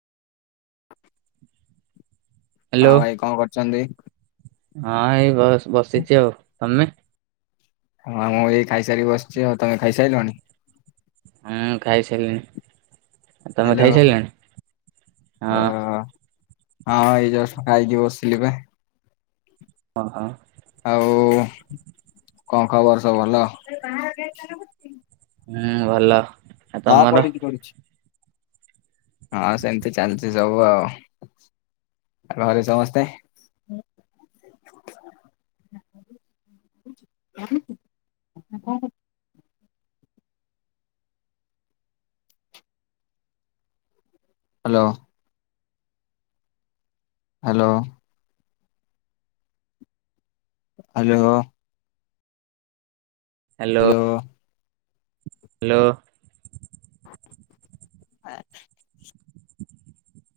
Hello ହଁ ଭାଇ କଣ କରୁଛନ୍ତି? ହଁ ଏଇ ଘ ବସିଛି ଆଉ ତମେ? ହଁ ମୁଁ ଏଇ ଖାଇସାରି ବସିଛି ଆଉ ତମେ ଖାଇ ସାଇଲଣି? ହଁ ଖାଇ ସାରିଲିଣି ତମେ ହ୍ୟାଲୋ ଖାଇ ସାରିଲାଣି ଅ ହଁ। ହଁ ଏଇ ଜଷ୍ଟ ଖାଇକି ବସିଲି ବା। ହଁ ହଁ। ଆଉ କଣ ଖବର ସବୁ ଭଲ? [unintelligible] ହୁଁ ଭଲ। ହଁ ତମର ପଡ଼ିଛି ପଡ଼ିଛି। ହଁ ସେମିତି ଚାଲିଛି ସବୁ ଆଉ। ଘରେ ସମସ୍ତେ? [unintelligible] Hello. Hello. Hello. Hello hello. ଆ